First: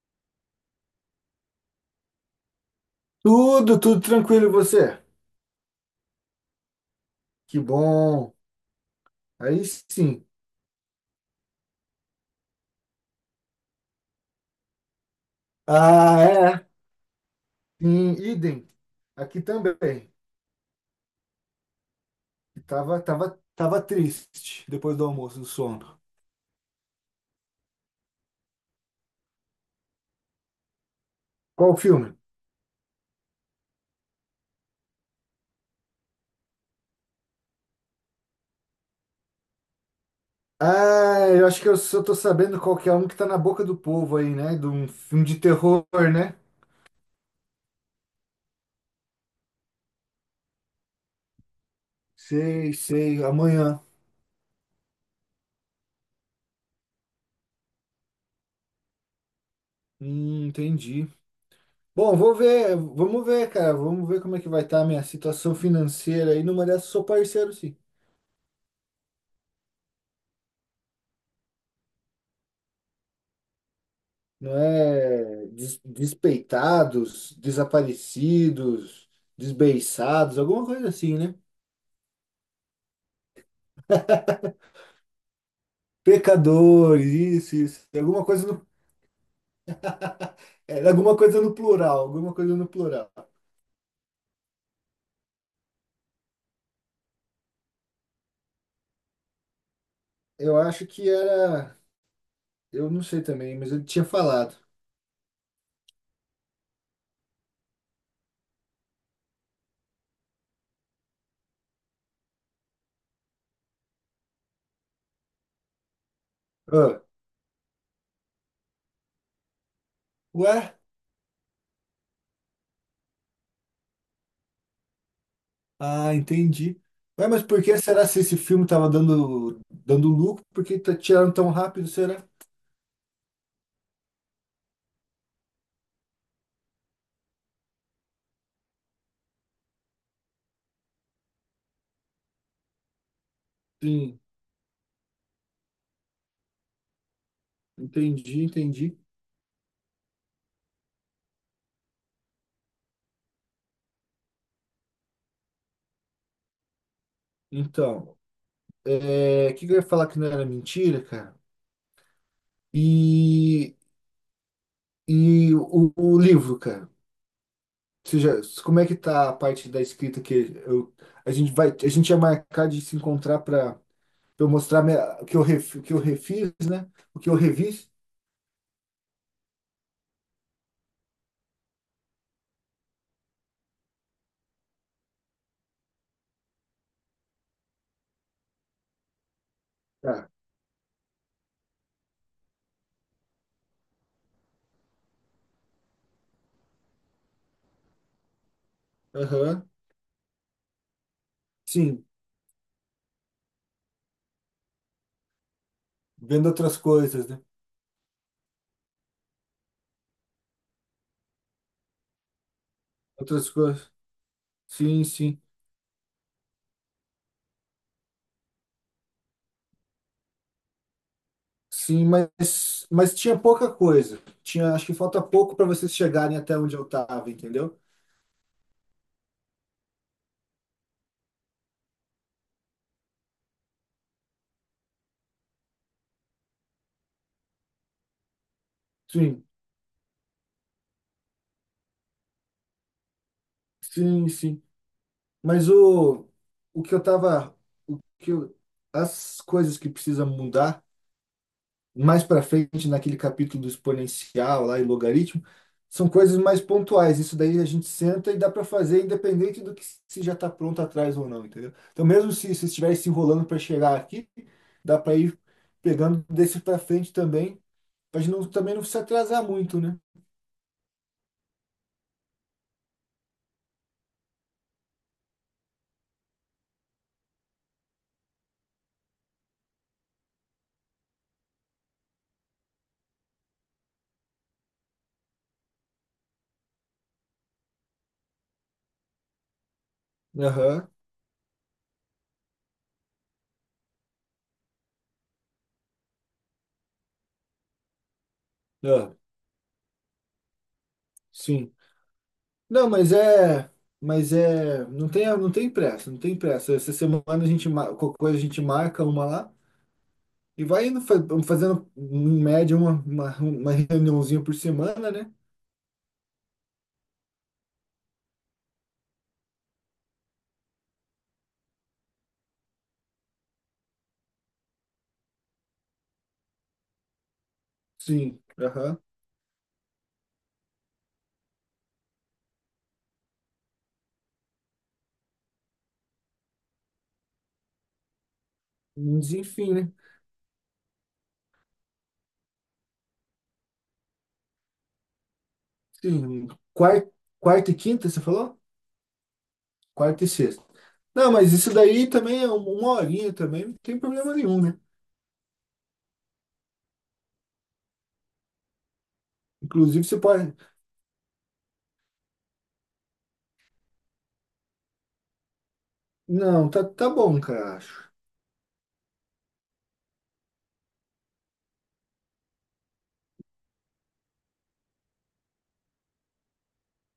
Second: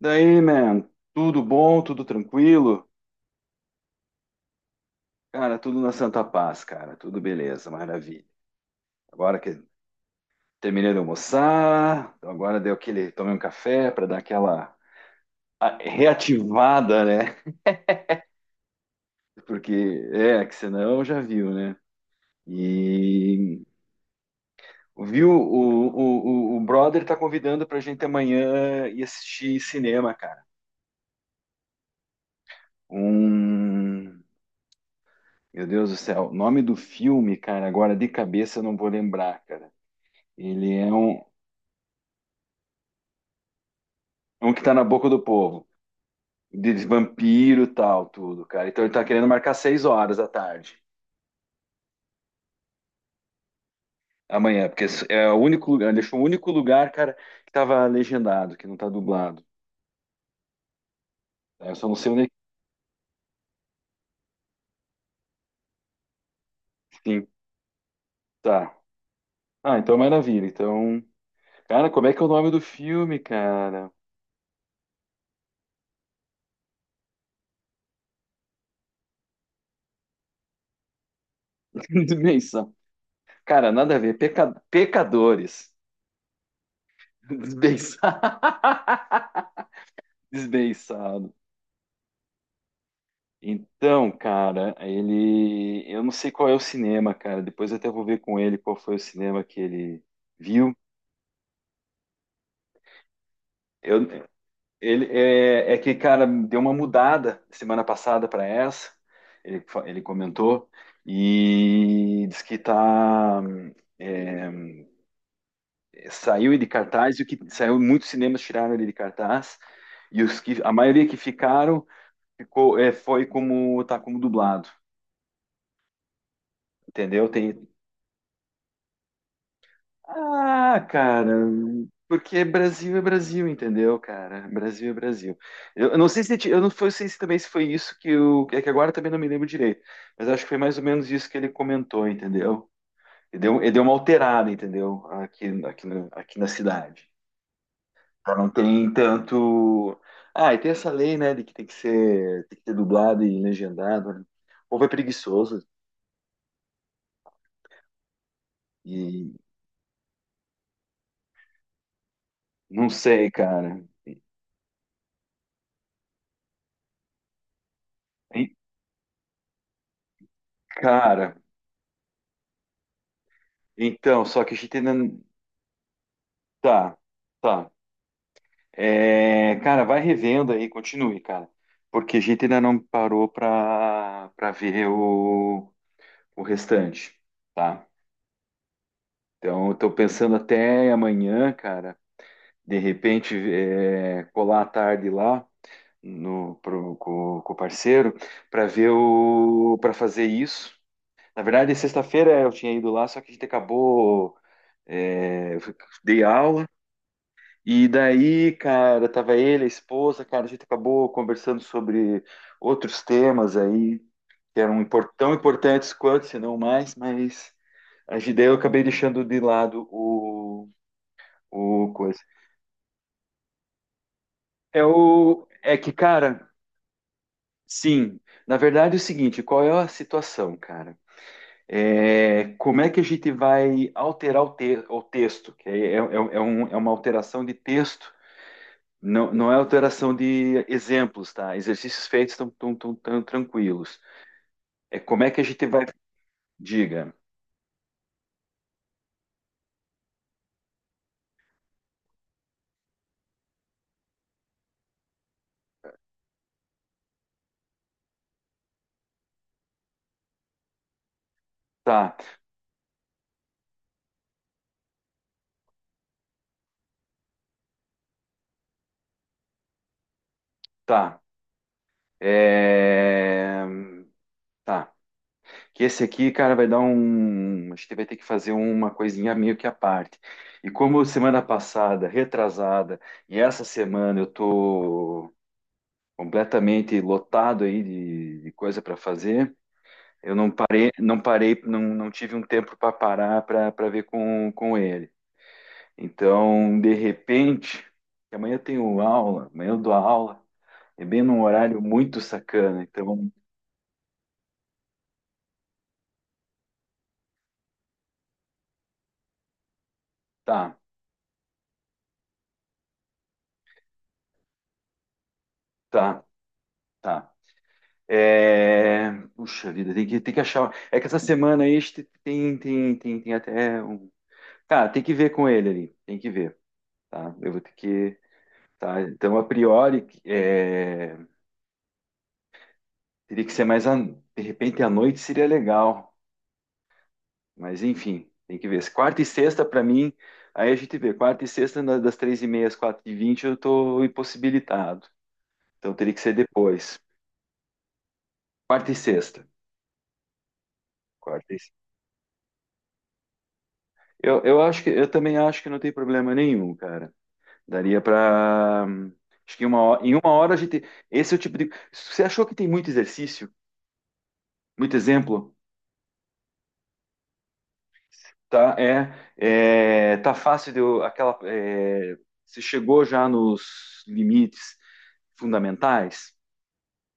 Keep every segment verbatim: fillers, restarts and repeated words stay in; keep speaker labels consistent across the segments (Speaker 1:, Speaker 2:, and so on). Speaker 1: Daí, man, tudo bom, tudo tranquilo?
Speaker 2: Tudo, tudo tranquilo, e você?
Speaker 1: Cara, tudo na Santa Paz, cara, tudo
Speaker 2: Que
Speaker 1: beleza, maravilha.
Speaker 2: bom.
Speaker 1: Agora que
Speaker 2: Aí sim.
Speaker 1: terminei de almoçar, então agora deu aquele, tomei um café para dar aquela a-
Speaker 2: Ah, é?
Speaker 1: reativada, né?
Speaker 2: Sim, idem. Aqui
Speaker 1: Porque
Speaker 2: também.
Speaker 1: é, que senão já viu, né?
Speaker 2: Tava, tava,
Speaker 1: E
Speaker 2: tava triste depois do
Speaker 1: viu,
Speaker 2: almoço, do
Speaker 1: o,
Speaker 2: sono.
Speaker 1: o, o, o brother tá convidando pra gente amanhã ir assistir cinema, cara.
Speaker 2: Qual o filme?
Speaker 1: Um, meu Deus do céu, o nome do filme, cara, agora de cabeça eu não vou lembrar, cara. Ele é um,
Speaker 2: Ah, eu acho que eu só tô sabendo qual que é um que tá na boca do povo aí,
Speaker 1: um
Speaker 2: né?
Speaker 1: que
Speaker 2: De
Speaker 1: tá na
Speaker 2: um
Speaker 1: boca do
Speaker 2: filme de
Speaker 1: povo.
Speaker 2: terror, né?
Speaker 1: De de vampiro e tal, tudo, cara. Então ele tá querendo marcar seis horas da tarde.
Speaker 2: Sei, sei, amanhã.
Speaker 1: Amanhã, porque é o único lugar, deixou o único lugar, cara, que tava legendado, que não tá dublado.
Speaker 2: Hum, entendi.
Speaker 1: É, eu só não sei
Speaker 2: Bom,
Speaker 1: onde é que
Speaker 2: vou ver, vamos ver, cara. Vamos ver como é que vai estar a minha situação financeira aí. Numa dessas,
Speaker 1: é.
Speaker 2: sou
Speaker 1: Sim,
Speaker 2: parceiro, sim.
Speaker 1: tá. Ah, então é maravilha. Então, cara, como é que é o nome do filme, cara?
Speaker 2: Não é des- despeitados, desaparecidos, desbeiçados, alguma coisa assim, né?
Speaker 1: Desbenção. Cara, nada a ver. Peca- Pecadores.
Speaker 2: Pecadores, isso, isso,
Speaker 1: Desbenção.
Speaker 2: alguma coisa no, era alguma
Speaker 1: Desbençados.
Speaker 2: coisa no plural, alguma coisa no plural.
Speaker 1: Então, cara, ele. Eu não sei qual é o cinema, cara. Depois eu até vou ver com ele qual foi o cinema que ele
Speaker 2: Eu
Speaker 1: viu.
Speaker 2: acho que era, eu não sei também, mas ele tinha
Speaker 1: Eu...
Speaker 2: falado.
Speaker 1: Ele é... é que, cara, deu uma mudada semana passada para essa. Ele... fa- ele comentou. E diz que tá. É, saiu de
Speaker 2: Ah,
Speaker 1: cartaz, e o que saiu, muitos cinemas tiraram ele de cartaz. E os que, a
Speaker 2: ué?
Speaker 1: maioria que ficaram ficou, é, foi como tá como dublado,
Speaker 2: Ah, entendi.
Speaker 1: entendeu?
Speaker 2: Ué, mas por
Speaker 1: Tem,
Speaker 2: que será se esse filme estava dando dando lucro? Por que
Speaker 1: ah,
Speaker 2: tá
Speaker 1: cara,
Speaker 2: tirando tão rápido, será?
Speaker 1: porque Brasil é Brasil, entendeu, cara? Brasil é Brasil. Eu, eu não sei se ti- eu não foi- sei se também se foi isso que o é que agora também não me lembro direito, mas acho que foi mais ou menos isso que ele comentou, entendeu? Ele deu, ele deu uma
Speaker 2: Sim,
Speaker 1: alterada, entendeu? Aqui, aqui, na- aqui na cidade. Já
Speaker 2: entendi,
Speaker 1: não tem
Speaker 2: entendi.
Speaker 1: tanto. Ah, e tem essa lei, né, de que tem que ser, tem que ser dublado e legendado. Né? O povo é preguiçoso
Speaker 2: Então,
Speaker 1: e
Speaker 2: é, o que que eu ia falar que não era mentira, cara?
Speaker 1: não sei,
Speaker 2: E,
Speaker 1: cara.
Speaker 2: e o, o livro, cara, você já,
Speaker 1: E,
Speaker 2: como é que tá a parte da escrita que eu, a
Speaker 1: cara,
Speaker 2: gente vai, a gente ia marcar de se encontrar para
Speaker 1: então, só
Speaker 2: eu
Speaker 1: que a gente
Speaker 2: mostrar
Speaker 1: ainda.
Speaker 2: minha- o que eu ref, o que eu refiz, né?
Speaker 1: Tá,
Speaker 2: O que eu
Speaker 1: tá.
Speaker 2: revis?
Speaker 1: É, cara, vai revendo aí, continue, cara. Porque a gente ainda não parou pra, pra ver o, o restante, tá? Então, eu tô
Speaker 2: Tá.
Speaker 1: pensando até amanhã, cara, de repente, é, colar à tarde lá no, pro, com, com o parceiro pra ver
Speaker 2: Aham.
Speaker 1: o, para fazer isso. Na verdade,
Speaker 2: Sim,
Speaker 1: sexta-feira eu tinha ido lá, só que a gente acabou, é, eu dei
Speaker 2: vendo
Speaker 1: aula.
Speaker 2: outras coisas, né?
Speaker 1: E daí, cara, tava ele, a esposa, cara, a gente acabou conversando sobre outros
Speaker 2: Outras
Speaker 1: temas
Speaker 2: coisas.
Speaker 1: aí, que eram
Speaker 2: Sim,
Speaker 1: impor- tão
Speaker 2: sim.
Speaker 1: importantes quanto, se não mais, mas a gente- daí eu acabei deixando de lado o, o
Speaker 2: Sim,
Speaker 1: coisa.
Speaker 2: mas mas tinha pouca coisa. Tinha,
Speaker 1: É
Speaker 2: acho que falta
Speaker 1: o,
Speaker 2: pouco para
Speaker 1: é que,
Speaker 2: vocês
Speaker 1: cara,
Speaker 2: chegarem até onde eu tava, entendeu?
Speaker 1: sim, na verdade é o seguinte, qual é a situação, cara? É, como é que a gente vai alterar o, te- o texto? Que é, é, é um- é uma alteração de texto. Não,
Speaker 2: Sim.
Speaker 1: não é alteração de exemplos, tá? Exercícios feitos estão tão, tão, tão tranquilos.
Speaker 2: Sim, sim.
Speaker 1: É como é que a gente
Speaker 2: Mas
Speaker 1: vai.
Speaker 2: o, o que eu
Speaker 1: Diga,
Speaker 2: tava, o que eu- as coisas que precisam mudar mais para frente naquele capítulo do exponencial lá e logaritmo são coisas mais pontuais. Isso daí a gente senta e dá para fazer independente do que se já está pronto atrás ou não, entendeu? Então
Speaker 1: tá,
Speaker 2: mesmo se se estiver se enrolando para chegar aqui, dá para ir pegando desse para frente também, para não também não se atrasar muito, né?
Speaker 1: tá. É... Tá. Que esse aqui, cara, vai dar um. A gente vai ter que fazer uma coisinha meio que à parte. E como semana passada, retrasada, e essa semana eu tô completamente lotado aí de, de coisa para fazer, eu não
Speaker 2: Aham.
Speaker 1: parei, não parei, não, não tive um tempo para parar para ver com, com ele. Então, de repente, que amanhã eu tenho
Speaker 2: Ah,
Speaker 1: aula, amanhã eu dou aula, é bem num
Speaker 2: sim.
Speaker 1: horário muito sacana.
Speaker 2: Não, mas
Speaker 1: Então,
Speaker 2: é. Mas é. Não tem, não tem pressa, não tem pressa. Essa semana a gente, mar- qualquer coisa a gente marca uma lá e
Speaker 1: tá,
Speaker 2: vai indo, fa- fazendo em média uma, uma, uma reuniãozinha por semana, né?
Speaker 1: tá, tá. É... Puxa vida, tem que, tem que achar. É que essa semana aí este- tem, tem, tem, tem até um. Cara, tem que ver com ele ali, tem que ver, tá? Eu vou ter que.
Speaker 2: Sim. Aham.
Speaker 1: Tá, então, a priori, é, teria que ser mais. A... De repente, à noite seria legal. Mas enfim, tem que ver. Quarta e
Speaker 2: Mas
Speaker 1: sexta,
Speaker 2: enfim,
Speaker 1: para
Speaker 2: né?
Speaker 1: mim, aí a gente vê. Quarta e sexta, na- das três e meia às quatro e vinte, eu estou impossibilitado. Então teria que ser
Speaker 2: Sim.
Speaker 1: depois.
Speaker 2: Quarta, quarta e quinta, você falou?
Speaker 1: Quarta e sexta.
Speaker 2: Quarta e sexta. Não, mas
Speaker 1: Quarta e... se-
Speaker 2: isso daí também é um- uma horinha também, não tem problema
Speaker 1: Eu,
Speaker 2: nenhum,
Speaker 1: eu
Speaker 2: né?
Speaker 1: acho que eu também acho que não tem problema nenhum, cara. Daria para acho que uma
Speaker 2: Inclusive
Speaker 1: hora, em
Speaker 2: você
Speaker 1: uma hora
Speaker 2: pode.
Speaker 1: a gente. Esse é o tipo de. Você achou que tem muito exercício, muito exemplo,
Speaker 2: Não, tá, tá bom, cara, acho.
Speaker 1: tá? É, é tá fácil de eu- aquela. É, você chegou já nos limites fundamentais?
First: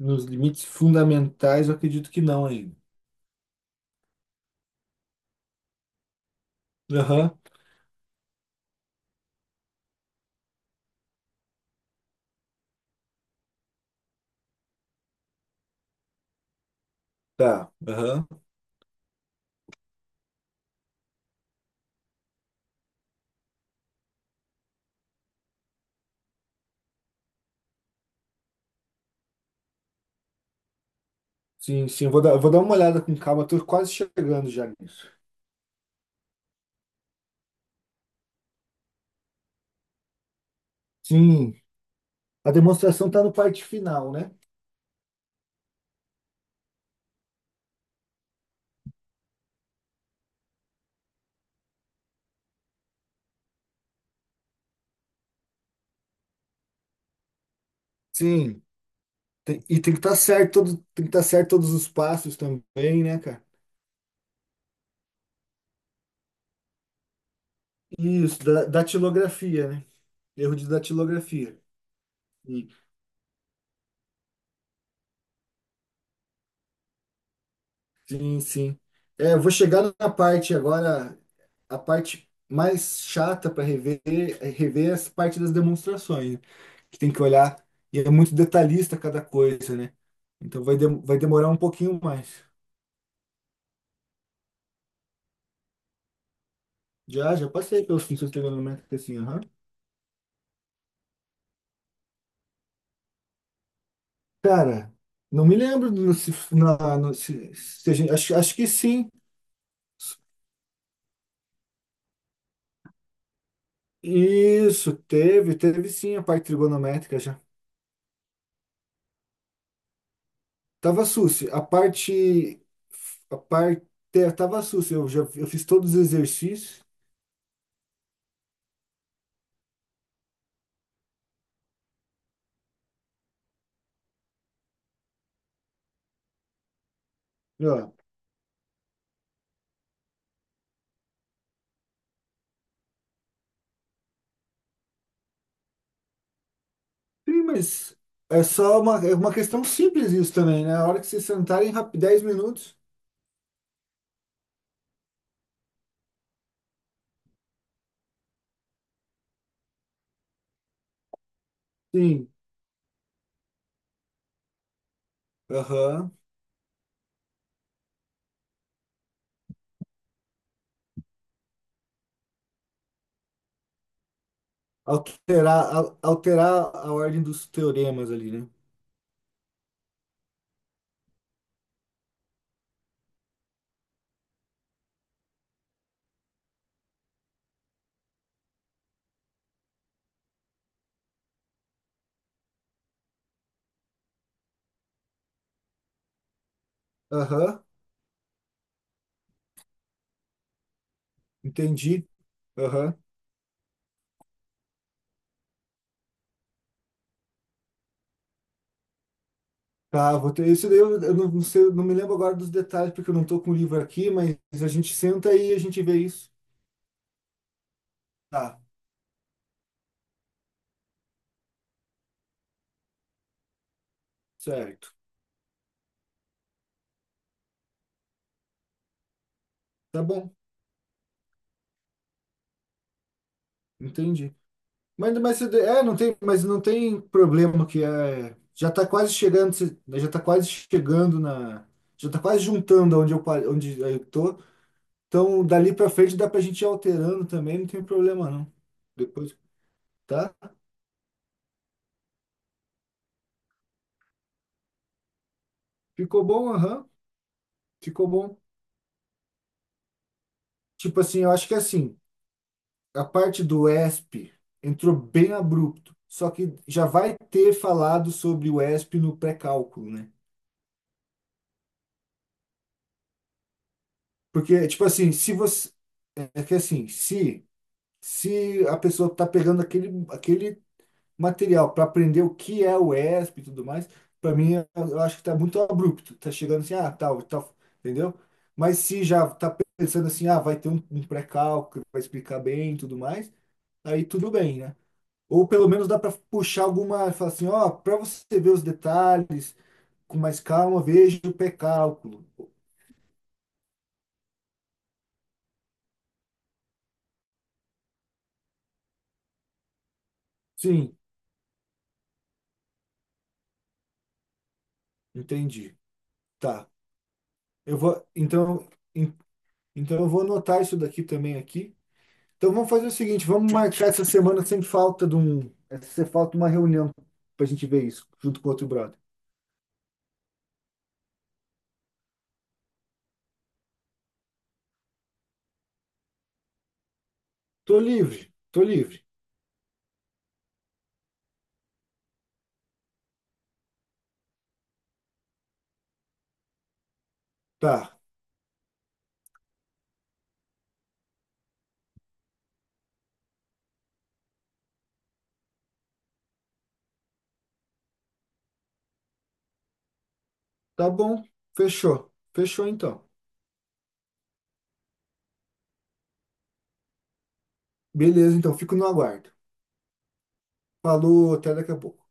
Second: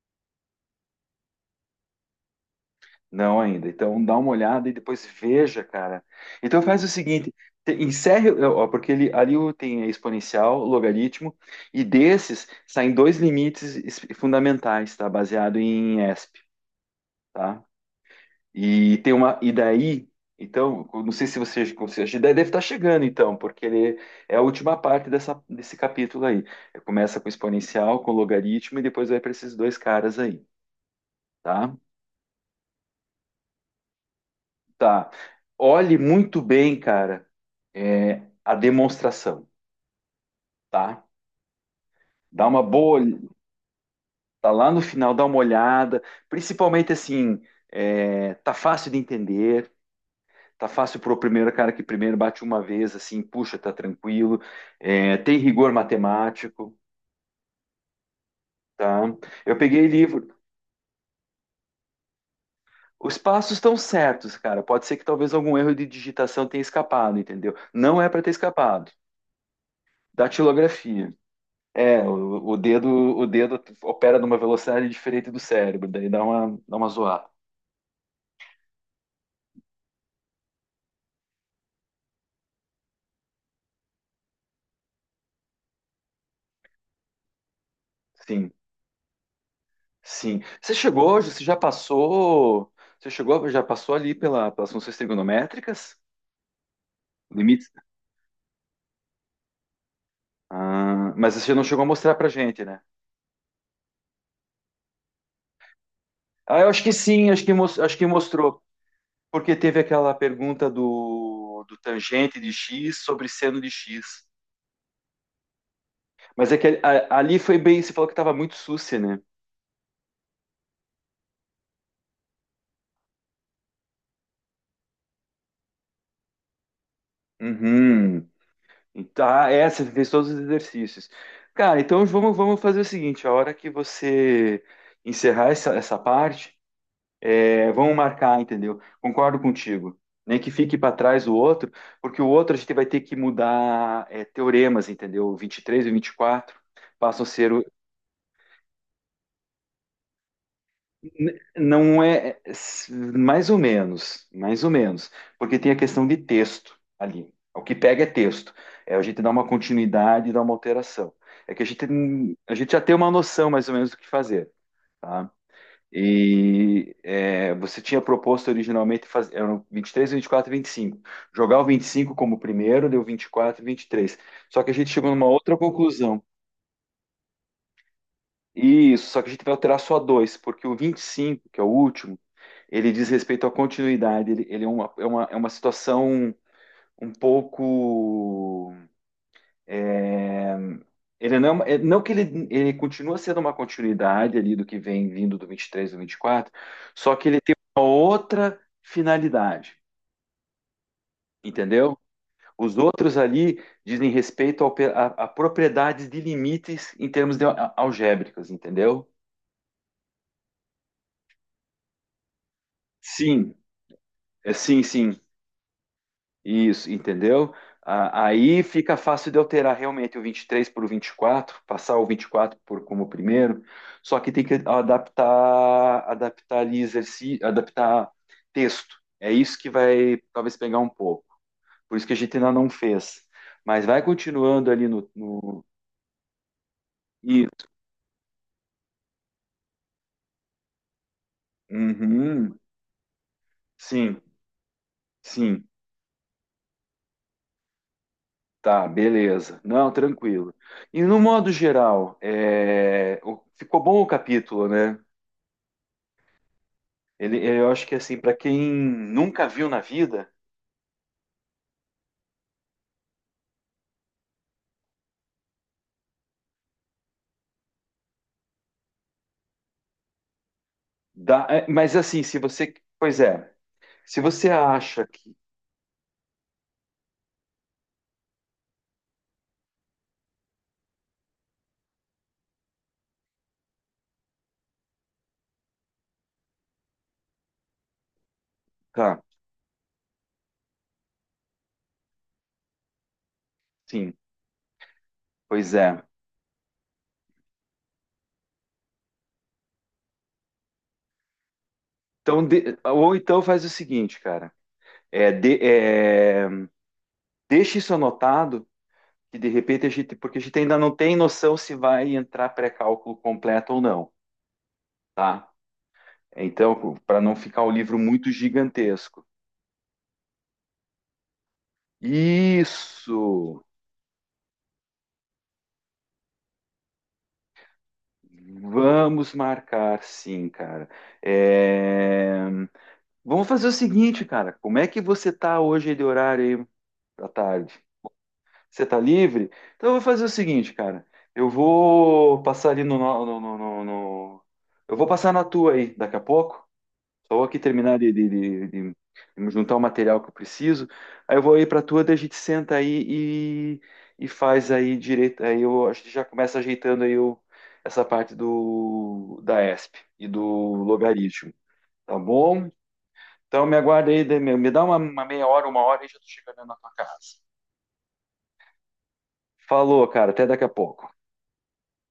Speaker 2: Nos limites fundamentais, eu acredito que não ainda.
Speaker 1: Não ainda. Então dá uma olhada e depois veja, cara. Então faz o seguinte,
Speaker 2: Aham.
Speaker 1: te- encerre, ó, porque ele, ali o- tem é exponencial, logaritmo, e desses saem dois limites es- fundamentais, tá? Baseado em E S P, tá?
Speaker 2: Tá, aham.
Speaker 1: E tem uma e daí, então, eu não sei se você, você a deve estar chegando então, porque ele é a última parte dessa, desse capítulo aí. Começa com exponencial, com logaritmo e depois vai para esses dois caras aí, tá?
Speaker 2: Sim, sim, vou dar, vou dar uma olhada com calma, estou quase chegando já
Speaker 1: Tá.
Speaker 2: nisso.
Speaker 1: Olhe muito bem, cara, é, a demonstração, tá?
Speaker 2: Sim,
Speaker 1: Dá
Speaker 2: a
Speaker 1: uma boa,
Speaker 2: demonstração
Speaker 1: ol-
Speaker 2: tá no parte final, né?
Speaker 1: Tá lá no final, dá uma olhada. Principalmente assim, é, tá fácil de entender, tá fácil pro primeiro cara que primeiro bate uma vez, assim, puxa, tá tranquilo. É, tem rigor matemático,
Speaker 2: Sim,
Speaker 1: tá? Eu
Speaker 2: tem- e
Speaker 1: peguei
Speaker 2: tem que estar
Speaker 1: livro.
Speaker 2: certo todo, tem que estar certo todos os passos também,
Speaker 1: Os
Speaker 2: né, cara?
Speaker 1: passos estão certos, cara. Pode ser que talvez algum erro de digitação tenha escapado, entendeu? Não é para ter
Speaker 2: Isso, da,
Speaker 1: escapado.
Speaker 2: datilografia, né? Erro de
Speaker 1: Datilografia.
Speaker 2: datilografia.
Speaker 1: É, o, o dedo, o dedo opera numa velocidade diferente do cérebro, daí dá uma, dá uma zoada.
Speaker 2: Sim, sim. É, eu vou chegar na parte agora, a parte mais chata para rever, é rever essa parte das demonstrações, né? Que tem que olhar, e é muito
Speaker 1: Sim,
Speaker 2: detalhista cada coisa, né?
Speaker 1: sim.
Speaker 2: Então
Speaker 1: Você
Speaker 2: vai, dem- vai
Speaker 1: chegou, você
Speaker 2: demorar
Speaker 1: já
Speaker 2: um pouquinho mais.
Speaker 1: passou, você chegou, já passou ali pela, pelas funções trigonométricas,
Speaker 2: Já, já
Speaker 1: limites.
Speaker 2: passei pelos funções trigonométricas assim, aham.
Speaker 1: Ah, mas você não chegou a mostrar pra gente, né?
Speaker 2: Cara, não me lembro no- se,
Speaker 1: Ah, eu acho que
Speaker 2: na, no-
Speaker 1: sim, acho que,
Speaker 2: se,
Speaker 1: mos-
Speaker 2: se a
Speaker 1: acho que
Speaker 2: gente, acho, acho
Speaker 1: mostrou,
Speaker 2: que sim.
Speaker 1: porque teve aquela pergunta do, do tangente de x sobre seno de x.
Speaker 2: Isso, teve, teve sim a parte
Speaker 1: Mas é que a-
Speaker 2: trigonométrica
Speaker 1: ali
Speaker 2: já.
Speaker 1: foi bem, você falou que estava muito sucia, né?
Speaker 2: Tava sucio. A parte. A parte. é, Tava sucio. Eu já eu fiz todos os exercícios.
Speaker 1: Uhum. Então, ah, é, você fez todos os exercícios. Cara, então vamos, vamos fazer o seguinte: a hora que você encerrar essa, essa parte,
Speaker 2: E,
Speaker 1: é,
Speaker 2: ó,
Speaker 1: vamos marcar, entendeu? Concordo contigo. Nem que fique para trás o outro, porque o outro a gente vai ter que mudar é, teoremas, entendeu? O vinte e três e o quatro passam a
Speaker 2: sim,
Speaker 1: ser
Speaker 2: mas é só uma, é uma questão simples isso também, né? A hora que vocês
Speaker 1: N-
Speaker 2: sentarem, rap-
Speaker 1: não
Speaker 2: dez
Speaker 1: é
Speaker 2: minutos.
Speaker 1: s- mais ou menos, mais ou menos, porque tem a questão de texto ali. O que pega é texto. É a gente dá uma continuidade, dá uma alteração. É que a gente,
Speaker 2: Sim.
Speaker 1: n- a gente já tem uma noção mais ou menos do que fazer, tá?
Speaker 2: Aham.
Speaker 1: E é, você tinha proposto originalmente fazer, eram vinte e três, vinte e quatro e vinte e cinco. Jogar o vinte e cinco como primeiro, deu vinte e quatro e vinte e três. Só que a gente chegou numa outra
Speaker 2: Alterar, al-
Speaker 1: conclusão.
Speaker 2: alterar a ordem dos teoremas ali, né?
Speaker 1: Isso, só que a gente vai alterar só dois, porque o vinte e cinco, que é o último, ele diz respeito à continuidade. Ele, ele é uma, é uma, é uma situação um pouco. É, Ele não, é- não que ele, ele continua sendo uma continuidade ali do que vem vindo do vinte e três do vinte e quatro, só que ele tem
Speaker 2: Aham.
Speaker 1: uma outra finalidade, entendeu?
Speaker 2: Entendi.
Speaker 1: Os
Speaker 2: Aham.
Speaker 1: outros ali dizem respeito ao pe- a, a propriedades de limites em termos de al- algébricos, entendeu?
Speaker 2: Tá, vou ter isso daí. Eu, eu não, não sei, eu não me lembro agora dos detalhes, porque eu não tô com
Speaker 1: Sim,
Speaker 2: o livro aqui, mas
Speaker 1: é,
Speaker 2: a
Speaker 1: sim,
Speaker 2: gente
Speaker 1: sim.
Speaker 2: senta aí e a gente vê isso.
Speaker 1: Isso, entendeu? A-
Speaker 2: Tá,
Speaker 1: Aí fica fácil de alterar realmente o vinte e três para o vinte e quatro passar o vinte e quatro por como primeiro, só que tem que
Speaker 2: certo.
Speaker 1: adaptar, adaptar ali exercício, adaptar texto. É isso que
Speaker 2: Tá
Speaker 1: vai
Speaker 2: bom.
Speaker 1: talvez pegar um pouco. Por isso que a gente ainda não fez. Mas vai
Speaker 2: Entendi.
Speaker 1: continuando ali no,
Speaker 2: Mas, mas você- de-
Speaker 1: no...
Speaker 2: é, não tem, mas não tem problema
Speaker 1: Isso.
Speaker 2: que é, já está quase chegando, você- já está quase chegando na, já está quase
Speaker 1: Uhum.
Speaker 2: juntando onde eu pa- onde eu
Speaker 1: Sim,
Speaker 2: tô. Então
Speaker 1: sim.
Speaker 2: dali para frente dá para a gente ir alterando também, não tem problema não.
Speaker 1: Tá,
Speaker 2: Depois,
Speaker 1: beleza. Não,
Speaker 2: tá?
Speaker 1: tranquilo. E no modo geral, é, o- ficou bom o capítulo, né?
Speaker 2: Ficou bom, aham,
Speaker 1: Ele, eu acho que
Speaker 2: ficou
Speaker 1: assim, para
Speaker 2: bom.
Speaker 1: quem nunca viu na vida,
Speaker 2: Tipo assim, eu acho que é assim, a parte do E S P entrou bem abrupto, só que já vai ter falado sobre o E S P no pré-cálculo, né?
Speaker 1: dá, é, mas assim, se você, pois é, se você
Speaker 2: Porque tipo
Speaker 1: acha
Speaker 2: assim, se
Speaker 1: que,
Speaker 2: você é que assim, se se a pessoa está pegando aquele, aquele material para aprender o que é o E S P e tudo mais, para mim eu eu acho que está muito abrupto. Está chegando assim, ah, tal, tal, entendeu? Mas se
Speaker 1: tá,
Speaker 2: já está pensando assim, ah, vai ter um, um pré-cálculo, vai explicar bem e tudo mais, aí
Speaker 1: sim,
Speaker 2: tudo bem, né? Ou pelo
Speaker 1: pois
Speaker 2: menos dá
Speaker 1: é.
Speaker 2: para puxar alguma, falar assim, ó, para você ver os detalhes com mais calma, veja o pré-cálculo.
Speaker 1: Então, de- ou então faz o seguinte, cara, é, de, é, deixa isso anotado, que de repente a gente, porque a gente ainda não
Speaker 2: Sim,
Speaker 1: tem noção se vai entrar pré-cálculo completo ou não, tá?
Speaker 2: entendi. Tá.
Speaker 1: Então, para não ficar o
Speaker 2: Eu
Speaker 1: livro
Speaker 2: vou,
Speaker 1: muito
Speaker 2: então, en-
Speaker 1: gigantesco.
Speaker 2: então eu vou anotar isso daqui também aqui. Então vamos fazer o seguinte, vamos
Speaker 1: Isso.
Speaker 2: marcar essa semana sem falta de um, essa falta uma reunião pra gente ver isso junto com outro brother.
Speaker 1: Vamos marcar, sim, cara. É, vamos fazer o seguinte, cara. Como é que você tá hoje de horário aí da tarde?
Speaker 2: Tô livre, tô
Speaker 1: Você tá
Speaker 2: livre.
Speaker 1: livre? Então eu vou fazer o seguinte, cara. Eu vou passar ali no, no- no- no- no- no- eu vou passar na tua aí daqui a pouco. Só vou aqui
Speaker 2: Tá,
Speaker 1: terminar de, de- de- de- de juntar o material que eu preciso. Aí eu vou aí pra tua, daí a gente senta aí e, e faz aí direito. Aí eu acho que já começa ajeitando aí o- essa parte do, da E S P e do
Speaker 2: tá bom,
Speaker 1: logaritmo.
Speaker 2: fechou,
Speaker 1: Tá
Speaker 2: fechou
Speaker 1: bom?
Speaker 2: então.
Speaker 1: Então me aguarda aí, me dá uma, uma meia hora, uma hora e já tô chegando na tua casa.
Speaker 2: Beleza, então fico no aguardo.
Speaker 1: Falou, cara, até daqui a pouco.
Speaker 2: Falou, até daqui a pouco.